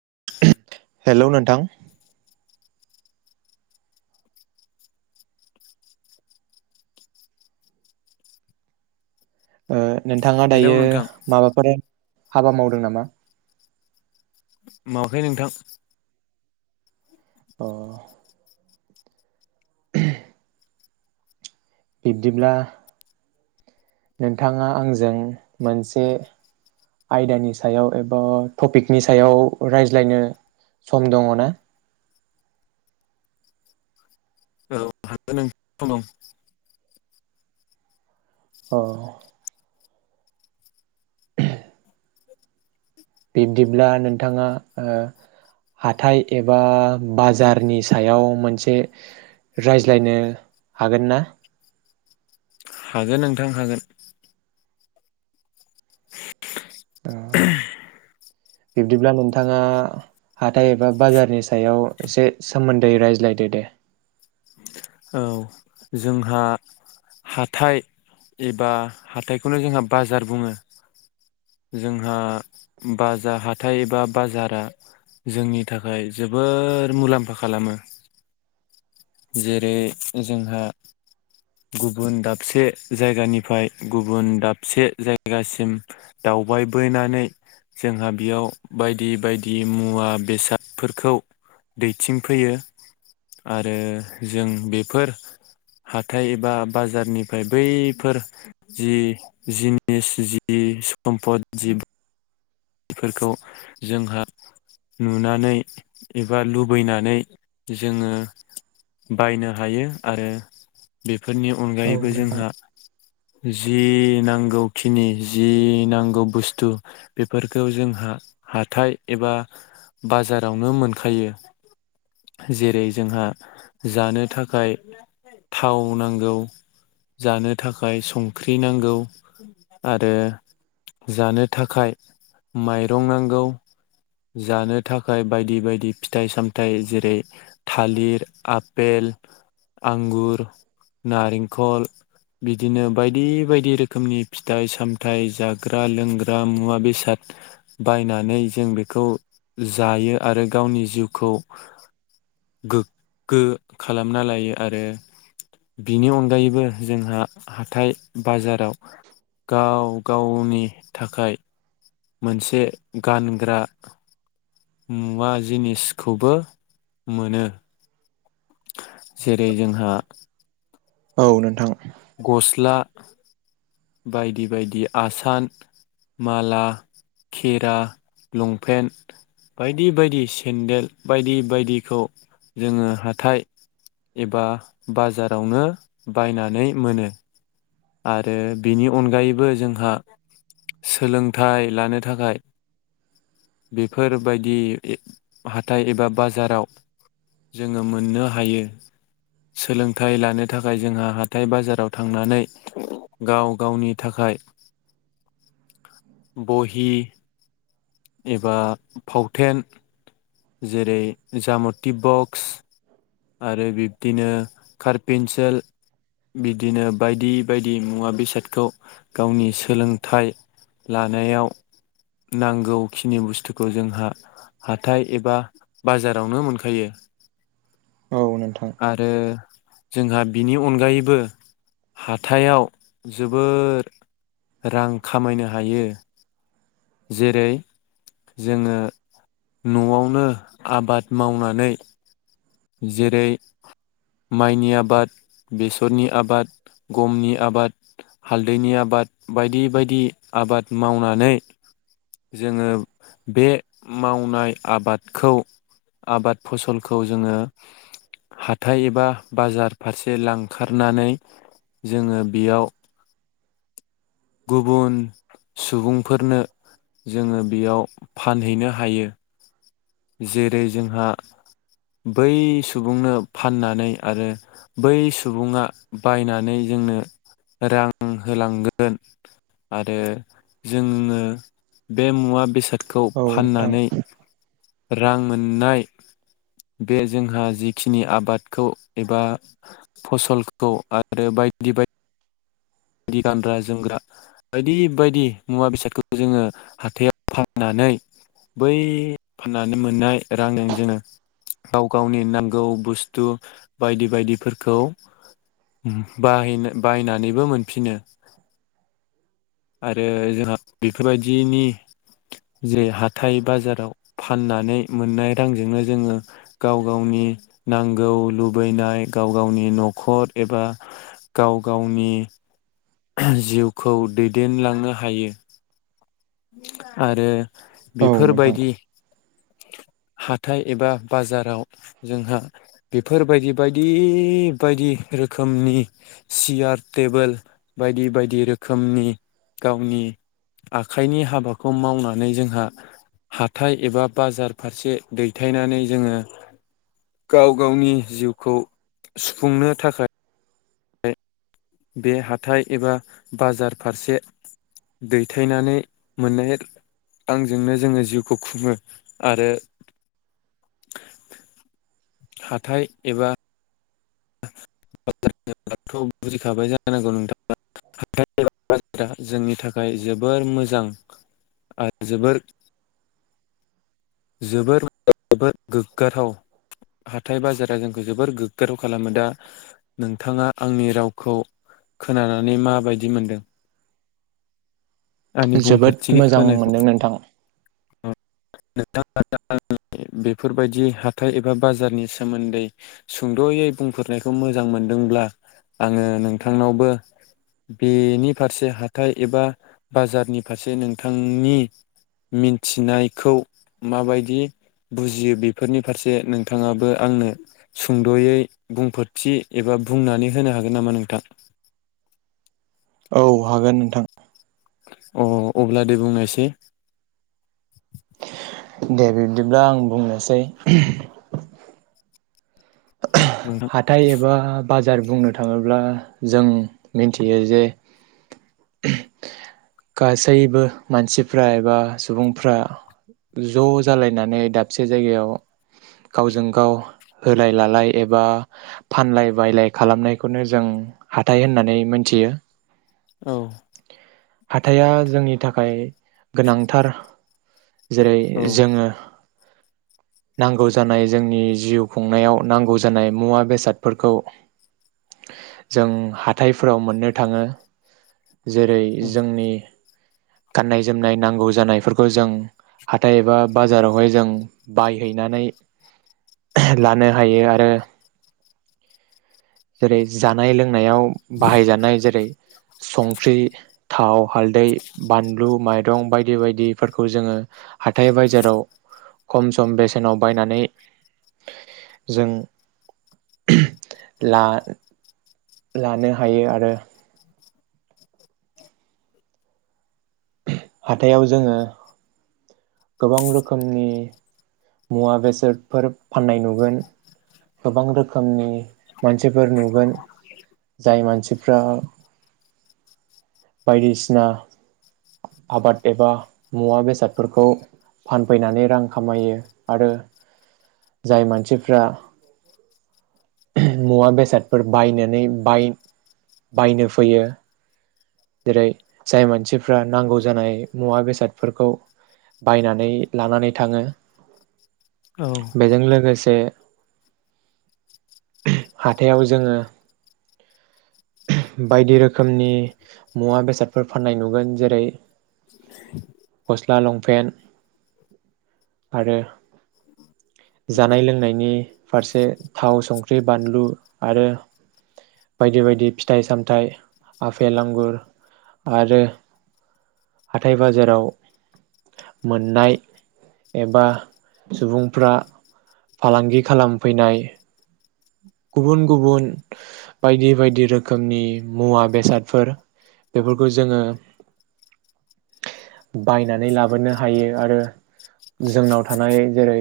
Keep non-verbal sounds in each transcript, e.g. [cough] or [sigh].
[inaudible] Hello नोंथां ओ नोंथाङा हेलौ दायो नोंथां माबाफोर हाबा मावदों नामा? मावाखै नोंथां अ' बिब्दिब्ला नोंथाङा आंजों मोनसे आयदानि सायाव एबा टपिकनि सायाव रायज्लायनो सम दङ' ना? औ हागोन [unintelligible] औ बिब्दिब्ला नोंथांङा ओ हाथाय एबा बाजारनि सायाव मोनसे रायज्लायनो हागोन ना? हागोन नोंथां हागोन। बिब्दिब्ला नोंथाङा हाथाय एबा बाजारनि सायाव एसे सोमोन्दै रायज्लायदो दे? औ जोंहा हाथाइ एबा हाथाइखौनो जोंहा बाजार बुङो जोंहा बाजार हाथाइ एबा बाजारा जोंनि थाखाय जोबोर मुलाम्फा खालामो जे जै जोंहा गुबुन दाबसे जायगानिफ्राय गुबुन दाबसे जायगासिम दावबायबोनानै जोंहा बेयाव बायदि बायदि मुवा बेसादफोरखौ दैथिंफैयो आरो जों बेफोर हाथाइ एबा बाजारनिफ्राय बैफोर जि जिनिस जि सम्फद जिफोरखौ जोंहा नुनानै एबा लुबैनानै जोङो बायनो हायो आरो बेफोरनि औ अनगायैबो नोंथां जोंहा जि नांगौखिनि जि नांगौ बुस्थु बेफोरखौ जोंहा हाथाय एबा बाजारावनो मोनखायो जेरै जोंहा जानो थाखाय थाव नांगौ जानो थाखाय संख्रि नांगौ आरो जानो थाखाय माइरं नांगौ जानो थाखाय बायदि बायदि फिथाइ सामथाइ जेरै थालिर आ पेल आंगुर नारेंखल बिदिनो बायदि बायदि रोखोमनि फिथाइ सामथाइ जाग्रा लोंग्रा मुवा बेसाद बायनानै जों बेखौ जायो आरो गावनि जिउखौ गोग्गो खालामना लायो आरो बिनि अनगायैबो जोंहा हाथाइ बाजाराव गाव गावनि थाखाय मोनसे गानग्रा मुवा जिनिसखौबो मोनो जेरै जोंहा औ नोंथां। गस्ला बायदि बायदि आसान माला खेरा लंपेन्ट बायदि बायदि सेन्देल बायदि बायदिखौ जोङो हाथाइ एबा बाजारावनो बायनानै मोनो। आरो बेनि अनगायैबो जोंहा सोलोंथाइ लानो थाखाय बेफोरबायदि हाथाइ एबा बाजाराव जोङो मोननो हायो सोलोंथाइ लानो थाखाय जोंहा हाथाइ बाजाराव थांनानै गाव गावनि थाखाय बहि एबा फावथेन जेरै जामथि बक्स आरो बिब्दिनो कारपेेनसिल बिदिनो बायदि बायदि मुवा बेसादखौ गावनि सोलोंथाइ लानायाव नांगौखिनि बुस्थुखौ जोंहा हाथाय एबा बाजारावनो मोनखायो। औ नोंथां आरो जोंहा बिनि अनगायैबो हाथायाव जोबोर रां खामायनो हायो। जेरै जोङो न'आवनो आबाद मावनानै जेरै माइनि आबाद बेसरनि आबाद गमनि आबाद हालदैनि आबाद बायदि बायदि आबाद मावनानै जोङो बे मावनाय आबादखौ आबाद फसलखौ जोङो हाथाय एबा बाजार फारसे लांखारनानै जोङो बेयाव गुबुन सुबुंफोरनो जोङो बेयाव फानहैनो हायो। जेरै जोंहा बै सुबुंनो फाननानै आरो बै सुबुङा बायनानै जोंनो रां होलांगोन आरो जोंङो बे मुवा बेसाद खौ औ नोंथां फाननानै रां मोननाय बे जोंहा जिखिनि आबादखौ एबा फसलखौ आरो बायदि बायदि गानग्रा जोमग्रा बायदि बायदि मुवा बेसादखौ जोङो हाथायाव फाननानै बै फाननानै मोननाय रांजों जोङो गाव गावनि नांगौ बुस्थु बायदि बायदिफोरखौ बायनो बाहायनानैबो मोनो। [unintelligible] आरो जोंहा बेफोरबायदिनि जे हाथाइ बाजाराव फाननानै मोननाय रांजोंनो जोङो गाव गावनि नांगौ लुबैनाय गाव गावनि न'खर एबा गाव गावनि जिउखौ दै देनलांनो हायो। आरो औ नोंथां बेफोरबायदि हाथाइ एबा बाजाराव जोंहा बेफोरबायदि बायदि बायदि रोखोमनि सियार टेबोल बायदि बायदि रोखोमनि गावनि आखाइनि हाबाखौ मावनानै जोंहा हाथाय एबा बाजार फारसे दैथायनानै जोङो गाव गावनि जिउखौ सुफुंनो थाखाय [unintelligible] बे हाथाइ एबा बाजार फारसे दैथायनानै मोननाय आंजोंनो जोङो जिउखौ खुङो आरो हाथाय एबा [unintelligible] जोबोर जोबोर गोग्गाथाव हाथाय बाजारा जोंखौ जोबोर गोग्गाथाव खालामो दा नोंथाङा आंनि रावखौ खोनानानै माबायदि मोनदों? आंनि बुंफोरथि जोबोद मोजां होनायखौ मोनदों नोंथां। [unintelligible] बेफोरबायदि हाथाइ एबा बाजारनि सोमोन्दै सुंद'यै बुंफोरनायखौ मोजां मोनदोंब्ला आङो नोंथांनावबो बेनि फारसे हाथाइ एबा बाजारनि फारसे नोंथांनि मिथिनायखौ माबायदि बुजियो बेफोरनि फारसे नोंथाङाबो आंनो सुंद'यै बुंफोरथि एबा बुंनानै होनो हागोन नामा नोंथां? औ हागोन नोंथां। अ अब्ला दे बुंनायसै दे बिब्दिब्ला आं बुंनोसै औ नोंथां हाथाय एबा बाजार बुंनो थाङोब्ला जों मोनथियो जे गासैबो मानसिफ्रा एबा सुबुंफ्रा ज' जालायनानै दाबसे जायगायाव गावजों गाव होलाय लालाय एबा फानलाय बायलाय खालामनायखौनो जों हाथाय होननानै मोनथियो। औ। हाथाइआ जोंनि थाखाय गोनांथार। जेरै औ जोङो नांगौ जानाय जोंनि जिउ खुंनायाव नांगौ जानाय मुवा बेसादफोरखौ जों हाथायफोराव मोननो थाङो जेरै औ जोंनि गाननाय जोमनाय नांगौ जानायफोरखौ जों हाथाय एबा बाजारावहाय जों बायहैनानै लानो हायो आरो जेरै जानाय लों नायाव बाहायजानाय जेरै संख्रि थाव हालदै बानलु माइरं बायदि बायदिफोरखौ जोङो हाथाय बाजाराव खम सम बेसेनाव बायनानै जों ला लानो हायो आरो हाथायाव जोङो गोबां रोखोमनि मुवा बेसादफोर फाननाय नुगोन गोबां रोखोमनि मानसिफोर नुगोन जाय मानसिफ्रा बायदिसिना आबाद एबा मुवा बेसादफोरखौ फानफैनानै रां खामायो। आरो जाय मानसिफ्रा मुवा बेसादफोर बायनानै बाय बायनो फैयो। जेरै जाय मानसिफ्रा नांगौ जानाय मुवा बेसादफोरखौ बायनानै लानानै थाङो। औ बेजों लोगोसे बे हाथायाव जोंङो बायदि रोखोमनि मुवा बेसादफोर फाननाय नुगोन जेरै गस्ला लंपेन्ट आरो जानाय लोंनायनि फारसे थाव संख्रि बानलु आरो बायदि बायदि फिथाइ सामथाइ आफेल आांगुर आरो हाथाय बाजाराव मोननाय एबा सुबुंफ्रा फालांगि खालामफैनाय गुबुन गुबुन बायदि बायदि रोखोमनि मुवा बेसादफोर बेफोरखौ जोङो बायनानै लाबोनो हायो आरो जोंनाव थानाय जेरै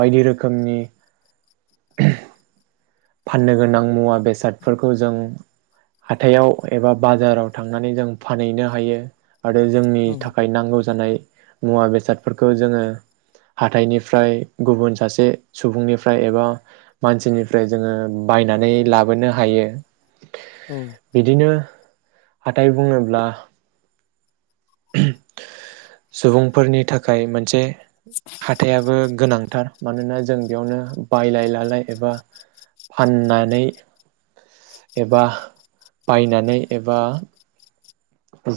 बायदि रोखोमनि [inaudible] फाननो गोनां मुवा बेसादफोरखौ जों हाथायाव एबा बाजाराव थांनानै जों फानहैनो हायो। आरो जोंनि औ थाखाय नांगौ जानाय मुवा बेसादफोरखौ जोङो हाथाइनिफ्राय गुबन‌ सासे सुबुंनिफ्राय एबा मानसिनिफ्राय जोङो बायनानै लाबोनो हायो। औ बिदिनो हाथाय बुङोब्ला सुबुंफोरनि थाखाय मोनसे हाथायाबो गोनांथार मानोना जों बेयावनो बायलाय लालाय एबा फाननानै एबा बायनानै एबा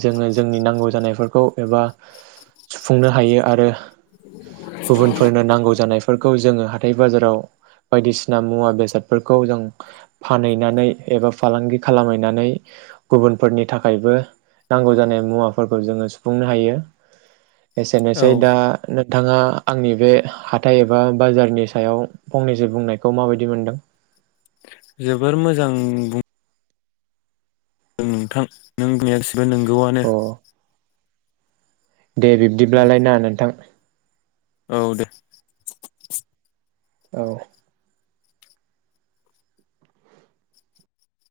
जोङो जोंनि नांगौ जानायफोरखौ एबा सुफुंनो हायो आरो गुबुनफोरनो नांगौ जानायफोरखौ जोङो हाथाय बाजाराव बायदिसिना मुवा बेसादफोरखौ जों फानहैनानै एबा फालांगि खालामहैनानै गुबुनफोरनि थाखायबो नांगौ जानाय मुवाफोरखौ जोङो सुफुंनो हायो। औ एसेनोसै दा नोंथाङा आंनि बे हाथाइ एबा बाजारनि सायाव फंनैसो बुंनायखौ माबायदि मोनदों जोबोर मोजां बुं नोंथां [unintelligible] बो नोंगौ आनो अ दे बिब्दिब्लालाय ना नोंथां औ दे औ